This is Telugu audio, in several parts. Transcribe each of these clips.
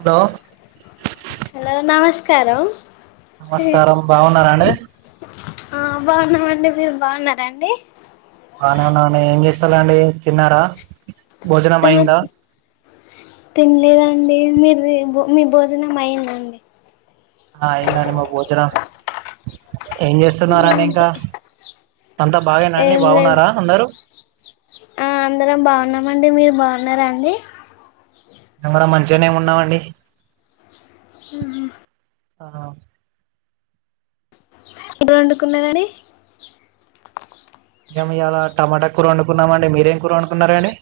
హలో హలో నమస్ స్కారం నమస్కారం బాగున్నారాండి ఆ బాగున్నామండి మీరు బాగున్నారండి బానే ఉన్నామండి ఏం చేస్తున్న అండి తిన్నారా భోజనం అయిందా తినలేదండి మీరు అది మీ భోజనం మైంద అండి ఆ అయిందండి మా భోజనం ఏం చేస్తున్నారా అండి ఇంకా అంతా బాగేనాండి ఏం లేదు బాగున్నారా అందరు తిన్నారాండి కెమెరా కూడా మంచిగానే ఉన్నావండి ఊ ఆ వండుకున్నదని మేము ఇయాలా టమాటా కూర వండుకున్నామ అండి మీరేం కూర వండుకున్నారండి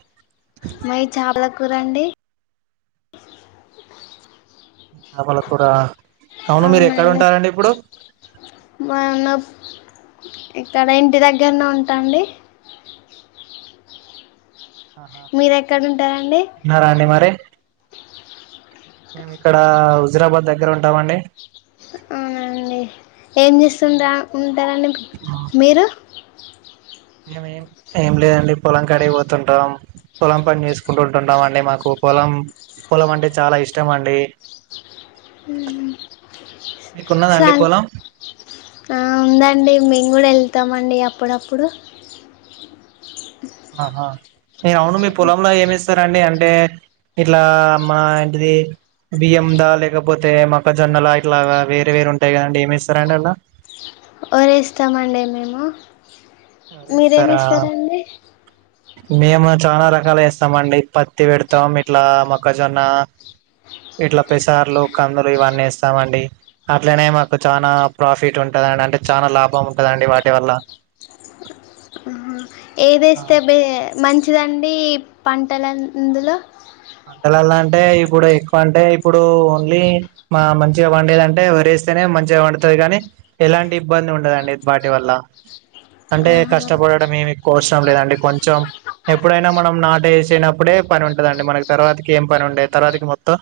మై చాపల కూరండి చాపల కూర అవును మీరు ఎక్కడ ఉంటారండి ఇప్పుడు [inaudible] మన్న ఇక్కడ ఇంటి దగ్గరనే ఉంటాండి ఆహా మీరు ఎక్కడ ఉంటారండి తిన్నారా అండి మరి మేము ఇక్కడ హుజురాబాద్ దగ్గర ఉంటామండి అవునండి ఏం చేస్తుంద ఉందా రని మీరు ఆ [inaudible] మేముేం ఏం లేదండి పొలం కాడికీ పోతుంటాం పొలం పని చేసుకుంటు ఉంటుంటాం అండి మాకు పొలం పొలం అంటే చాలా ఇష్టం అండి మీకున్నదండి సాం పోలం ఉందండి మేము కూడా వెళ్తామండి అప్పుడప్పుడు ఆహా హే అవును మీ పొలంలో ఏమి ఇస్తారండి అంటే ఇట్లా మా ఇంటిది బియ్య దా లేకపోతే మక్కజొన్నలా ఇట్లా వేరే వేరూ ఉంటాయి కదండి ఏమి ఇస్తార రండి అలా వారి ఇస్తామండి మేము మీరేమి వేస్తారా ఏస్తారండి మేము చాలా రకాలు ఇస్తాము అండి పత్తి పెడతాం ఇట్లా మొక్కజొన్న ఇట్లా పెసార్లు కందులు ఇవన్నీ ఇస్తామండి అట్లనే మాకు చనా ప్రాఫిట్ ఉంటందండి అంటే చాల లాభం ఉంటదండి వాటి వల్ల ఏది ఆ ఇస్తే బెటర్ మంచిదండి పంటలాందులో పంటలలా అంటే ఇప్పుడు ఎక్కువ అంటే ఇప్పుడు ఓన్లీ మంచిగా వండేది అంటే వారి వేస్తేనే మంచిగా పడుతుంది కాని ఎలాంటి ఇబ్బంది ఉండదండి వాటి వల్ల అంటే ఆహా కష్టపడడం ఏమి ఎక్కువ అసరం లేదండి కొంచెం ఎప్పుడైనా మనం నాట వేసినప్పుడే పని ఉంటదండి మనకి తర్వాతికి ఏం పని ఉండే తర్వాతికి మొత్తం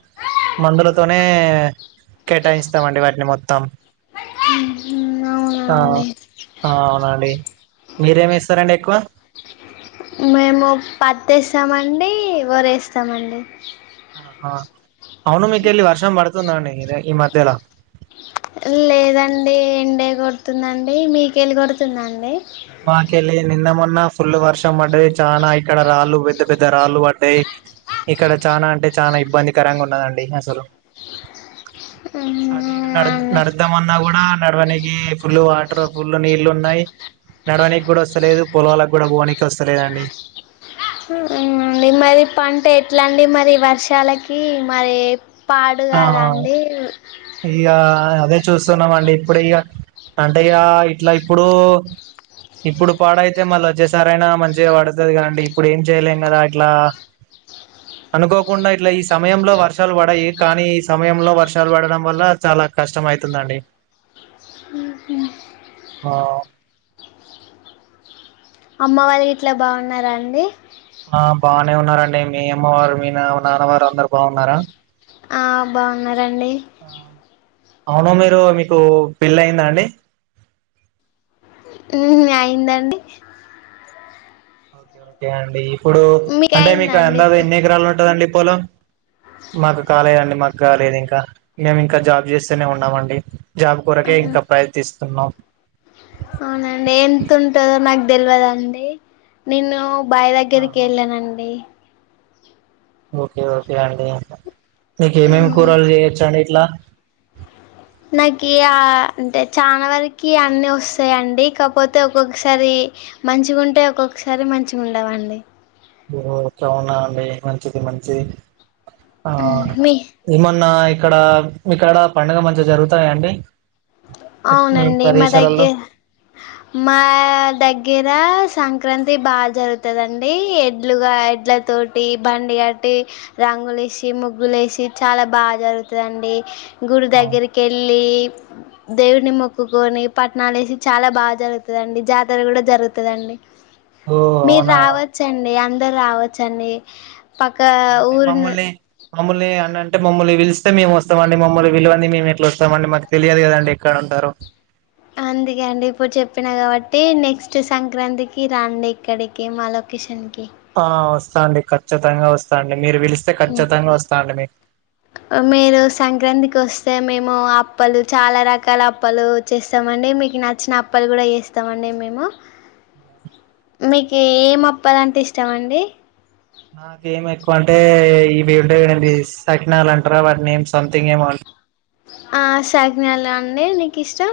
మందులతోనే కేటాయిస్తామండి వాటిని మొత్తం ఉమ్, అవునండి ఆ అవునండి మీరేమి ఇస్తారంండి ఎక్కువ మేము పతి వేస్తామండి వారి వేస్తామండి అవును మీకెళ్ళి వర్షం పడుతుందండి ఈ మధ్యలో లేదండి ఎండే కొడుతుందండి మీకెళ్ళి కొడుతుందండి నాకతే నిందామన్నా ఫుల్ వర్షం పడ్డది చాలనా ఇక్కడ రాళ్ళు పెద్ద పెద్ద రాళ్ళు పడ్డాయి ఇక్కడ చానా అంటే చనా ఇబ్బందికరంగా ఉన్నదండి అసలు అటు ఇటు నడ అండి నడదాంమన్నా కూడా నడవనికి ఫుల్ వాటర్ ఫుల్ నీళ్లుు ఉన్నాయి నడవనికి కూడా వస్తలేదు పొలకు కూడా పోనీకి వస్తలేదండి మరి పంట ఎట్లాండి మరి వర్షాలకి మరి పాడు ఆ కాదండి ఇగ అదే చూస్తున్నాం అండి ఇప్పుడుక అంటే ఇక ఇట్లా ఇప్పుడు ఇప్పుడు పాడయితే మళ్ళీ వచ్చేసరయినా మంచిగా పడుతుంది కదండి ఇప్పుడు ఏం చేయలేం కదా ఇట్లా అనుకోకుండా ఇట్లా ఈ సమయంలో వర్షాలు పడ కానీ ఈ సమయంలో వర్షాలు పడడం వల్ల చాలా కష్టం అవుతుందండి ఆ అమ్మ వాళ్ళకి ఇట్లా బాగున్నారా అండి బాగానే ఉన్నారంండి మీ అమ్మవారు మీ నాన్న వాళ్ళు అందరు బాగున్నారా ఆ బాగున్నారా ఆండీ ఆ, అవును మీరు మీకు పెళ్లిి అయిందా అండి హమ్ అయింది ఓకే అండి ఇప్పుడు అంటే మీకు ఆన్ అయిందండి దాసు ఇప్పుడు ఎన్ని ఎకరాలు ఉంటదండి పాలం మాకు కాలేదండి మాకు ఇంకా లేదు ఇంకా మేము ఇంకా జాబ్ చేస్తేనే ఉన్నామండి జాబ్ కొరకే ఇంకా ప్రయత్నిస్తున్నాం అవుండి ఎంత ఉంటుందో నాకు తెలియదండి నేను బయి దగ్గరికి ఆహా. వెళ్ళానండి ఓకే ఓకే అండి నీకు ఏమేమి కూరలు చేయొచ్చండి ఇంట్ల నాకు ఆ అంటే చాలా వరకి అన్నిీ వస్తాయిండి కాకపోతే ఒక్కొక్కసారి మంచిగా ఉంటే ఒక్కొక్కసారి మంచిగా ఉండవండి ఓ అవున అండి మంచిది మంచి ఆ మీ ఏమన్నా ఇక్కడ ఇక్కడ పండుగ మంచిగా జరుగుతాయంండి అవునండి మా దగ్గర మా దగ్గర సంక్రాంతి బాగా జరుగుతదండి ఎడ్లుగా ఎడ్లతోటి బండి కట్టి రంగులు వేసి ముగ్గులు వేసి చాలా బాగా జరుగుతుందండి గుడి దగ్గరికి వెళ్ళి దేవుడిని మొక్కుకొని పట్టణాలేసి చాలా బాగా జరుగుతదండి జాతర కూడా జరుగుతదండి ఓ మీరు అవునా రావచ్చండి అ రావచ్చ అండీ అంటే మమ్మల్ని మమ్మల్ని అన్నని అంటే మమ్మల్ని పిలిస్తే మేము వస్తామండి మమ్మల్ని పిలవంది మేము ఎట్లా వస్తామండి మాకు తెలియదు కదండి ఎక్కడ ఉంటారు అందుకే అండి ఇప్పుడు చెప్పినా కాబట్టి నెక్స్ట్ సంక్రాంతికి రండి ఇక్కడికి మా లొకేషన్ కి ఆ వస్తాండి ఖచ్చితంగా వస్తాండి మీరు సంక్రాంతికి వస్ తే మేము అప్పలు చాలా రకాల అప్పలు చేేస్తామ అండి మీకు నచ్చిన అప్పలు కూడా చేస్తామండి మేము మీకు ఏం అప్పాలంటే ఇస్తామండి నాకేం ఎక్కువ అంటే ఇవింట సకినాల అంటారా వాటిని ఏం సంథింగ్ ఏమ ఆ సాగనాల అండి మీకు ఇష్టం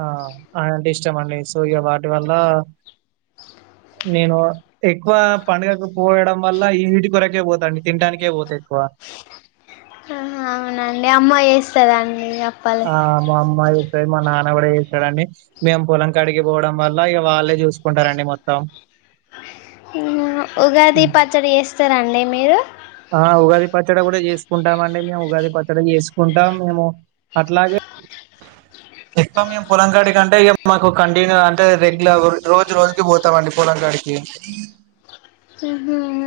ఆ అంటే ఇష్టమ అండి సో ఇక వాటి వల్ల నేను ఎక్కువ పండుగకు పోయడం వల్ల ఈ వీటి కొరకే పోతాండి తినాటానికే పోతా ఎక్కువ. అవునండి అమ్మా ఏసి సరే ఆ మాఅమ్మాయి మా నాన్న కూడా చేస్తడండి మేము పొలం కడిగిపోవడం వల్ల ఇక వాళ్ళే చూసుకుంటారండి మొత్తం ఉగాది పచ్చడి చేస్తారండీ మీరు ఆ ఉగాది పచ్చడి కూడా చేసుకుంటామ అండి మేము ఉగాది పచ్చడి చేసుకుంటాం మేము అట్లాగే ఎ మేము పొలంకాడికి అంటే ఇ మాకు కంటిన్యూ అంటే రెగ్యులర్ రోజు రోజుకి పోతామండి పొలంకాడికి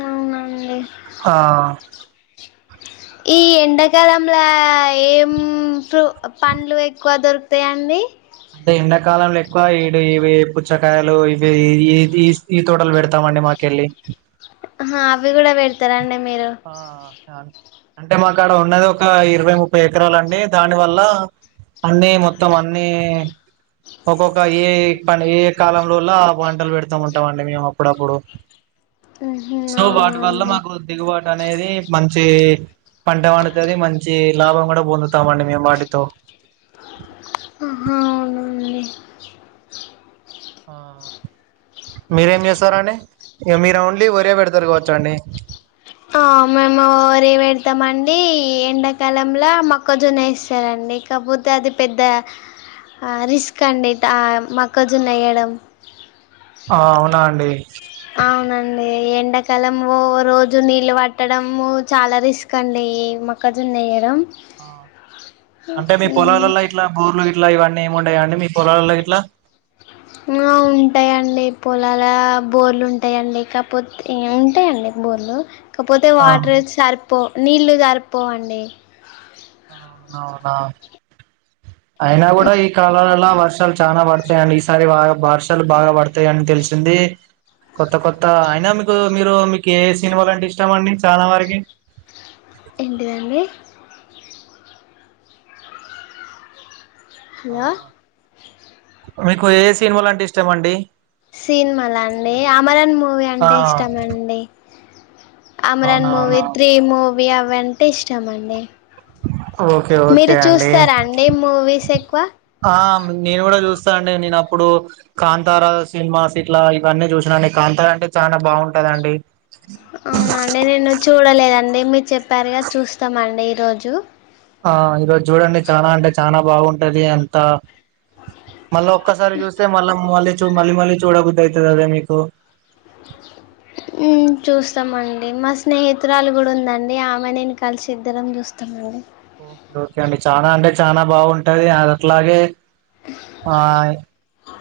అవునండి ఆ ఈ ఎండాకాలంలో ఏం పండ్లు ఎక్కువ దొరుకుతాయిండి అంటే ఎండాకాలంలో ఎక్కువ ఇడు ఇవి పుచ్చకాయలు ఇవి ఈ ఈ తోటలు పెడతామండి మాకెళ్ళి హ అవి కూడా పెడతార అండి ఆ క అంటే మాకాడ ఉన్నది ఒక ఇరవై ముప్పై ఎకరాలు అండి దాని వల్ల అన్ని మొత్తం అన్నీ ఒకొక్క ఏ ప ఏ కాలంలోల్ల పంటలు పెడుతా ఉంటాం అండి మేము అప్పుడప్పుడు సో వాటి అవునా వల్ల అండి మాకు దిగుబడు అనేది మంచి పంట పండుతుంది మంచి లాభం కూడా పొందుతామ అండి మేము వాటితో ఆహా అవునా అండీ ఆ మీరేం చేస్తారండి మీరు ఓన్లీ ఒరియా పెడతారు కావచ్చు అండి మేము ఒరియా పెడతామండి ఎండాకాలంలో మొక్కజొన్న వేస్తారండి కాకపోతే అది పెద్ద రిస్క్ అండి మొక్కజొన్న వేయడం ఆ అవునా అండి అవునండి ఎండాకాలం రోజు నీళ్ళు పట్టడం చాలా రిస్క్ అండి ఈ మొక్కజొన్న వేయడం ఆ అంటే మీ పొలాలలో ఇట్లా బోర్లు ఇట్లా ఇవన్నీ ఏముంటయా అండీ మీ పొలాలలో ఇట్లా ఆ ఉంటాయండి పోలాల బోర్లు ఉంటాయండి కాకపోతే ఉంటాయండి బోర్లు కాకపోతే ఆ వాటర్ సరిపో నీళ్ళలు జరిపోవండి ఆ అవునావునా అయినా కూడా ఈ కాలాలలా వర్షాలు చాలా పడతాయిండి ఈసారి వర్షాలు బాగా పడతాయిని తెలిసింది కొత్త కొత్త అయినా మీకు మీరు మీకు ఏ సినిమలుంటే ఇష్టామ అండి చాలా వరకి ఏంటిదండి ఆ హలో ఆ మీకు ఏ సినిమాల్ అంటే ఇష్టం అండి సినిమాలా అండి అమరన్ మూవీ ఆ అంటే ఇష్టం అండి అమరాన్ మూవీ అవునవునా త్రీ మూవ్ వి అవంటే ఇష్టమండి ఓకే ఓకే మీరు అండి చూస్తారా అండి మూవీస్ ఎక్కువ ఆ నేను కూడా చూస్తా అండి నేను అప్పుడు కాంతారా సినిమాస్ ఇట్లా ఇవన్నీ చూసినాండి కాంతారా అంటే చాలా బాగుంటాదండి అవునా అండి నేను చూడలేదం డే మీరు చెప్పారుగా చూస్తామండి ఈరోజు ఆ ఈ రో చూడండి చానా అంటే చానా బాగుం ఉంటది అంతా మళ్ళా ఒక్కసారి చూస్తే మళ్ళా మళ్ళీ చూ మళ్ళీ మళ్ళీ చూడ బుద్ధి అయితలేదా మీకు ఉమ్ చూస్తామండి మా స్నేహితురాలు కూడా ఉందండి ఆమె నేను కలిసి ఇద్దరం చూస్తామండి ఓకే ఓకే అండి చానా అంటే చానా బాగుంటది అట్లాగే ఆ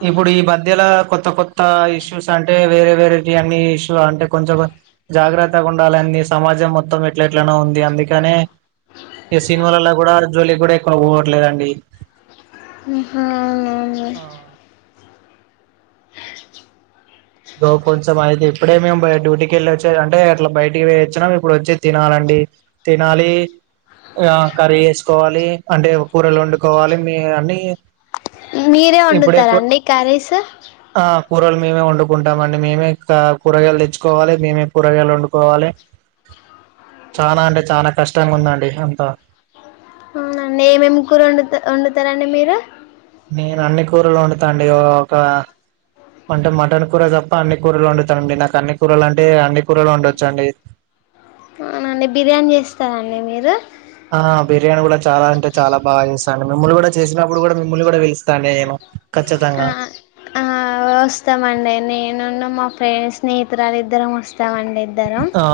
ఇప్పుడు ఈ మధ్యలో కొత్త కొత్త ఇష్యూస్ అంటే వేరే వేరే అన్ని ఇష్యూ అంటే కొంచెం జాగ్రత్తగా ఉండాలని సమాజం మొత్తం ఎట్ల ఎట్లనే ఉంది అందుకనే ఈ సినిమాలలో కూడా జోలి గుడా ఎక్కువ పోవట్లేదండి ఉ హా అవును ఆ లో కొంచెం అయితే ఇప్పుడే మేము డ్యూటీకి వెళ్ళి వచ్చే అంటే అట్లా బయటికి వేచ్చినాము ఇప్పుడు వచ్చి తినాలండి తినాలి ఆ కర్రీ వేసుకోవాలి అంటే కూరలు వండుకోవాలి మీ అన్ని మీరే ఏ వండుతారండి కర్రీస్ కూరల్ మేమే వండు కుంటామండి మేమే క కూరగాయలు తెచ్చుకోవాలి మేమే కూరగాయలు వండుకోవాలి చానా అంటే చానా కష్టంగా ఉందండి అంత నండి ఏమేం కూర వండుత వండుతారండి మీరు నేను అన్ని కూరలు వండుతాండి ఆ ఒక అంటే మటన్ కూర తప్ప అన్ని కూరలు వండుతానండి నాకు అన్ని కూరలు అంటే అన్ని కూరలు వండొచ్చండి అవుండి బిర్యానీ చేస్తారండి మీరు ఆ బిర్యానీ కూడా చాలా అంటే చాలా బాగా చేస్తోండి మిమ్మల్ని కూడా చేసినప్పుడు కూడా మిమ్మల్ని కూడా పిలుస్తానేమో ఆ ఆ వస్తామండి నే ను నన్న మా ఫ్రెండ్స్ స్నేహితురాలు ఇద్దరం వస్త ఆ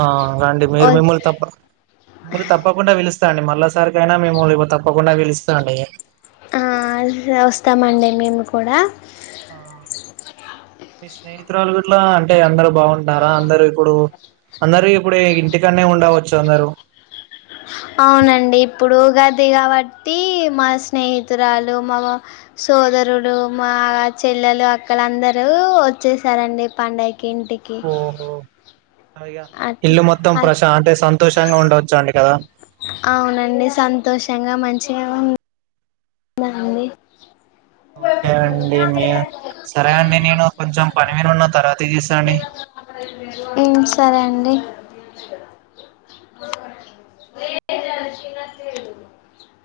రండి మీరు మిమ్మల్ని తప్ప మీరు తప్పకుండా వెలు స్తా అండి మళ్ళ సరికియినా మేము ఇ తప్పకుండా పిలుస్తా అండి అహ్ వస్తామండి మేము కూడా ఆ మీ స్నేహితురాలు గిట్ల అంటే అందరు బాగుంటున్నారా అందరుూ ఇప్పుడు అందరు ఇప్పుడ ఇంటికాడనే ఉండవచ్చు అందరుూ అవునండి ఇప్పుడు ఉగాది కాబట్టి మా స్నేహితురాలు మా సోదరులు మా చెల్లెలు అక్కలందరూ వచ్చేసారండి పండగ్ కింటికి ఆ యా ఇల్లు మొత్తం ప్రశా అంటే సంతోషంగా ఉండచ్చు అండి కదా చే నా అండి ఓకే అండి మీ సరే అండి నేను కొంచెం పని మీద ఉన్న తర్వాత చేస్తా అండి ఉ సరే అండి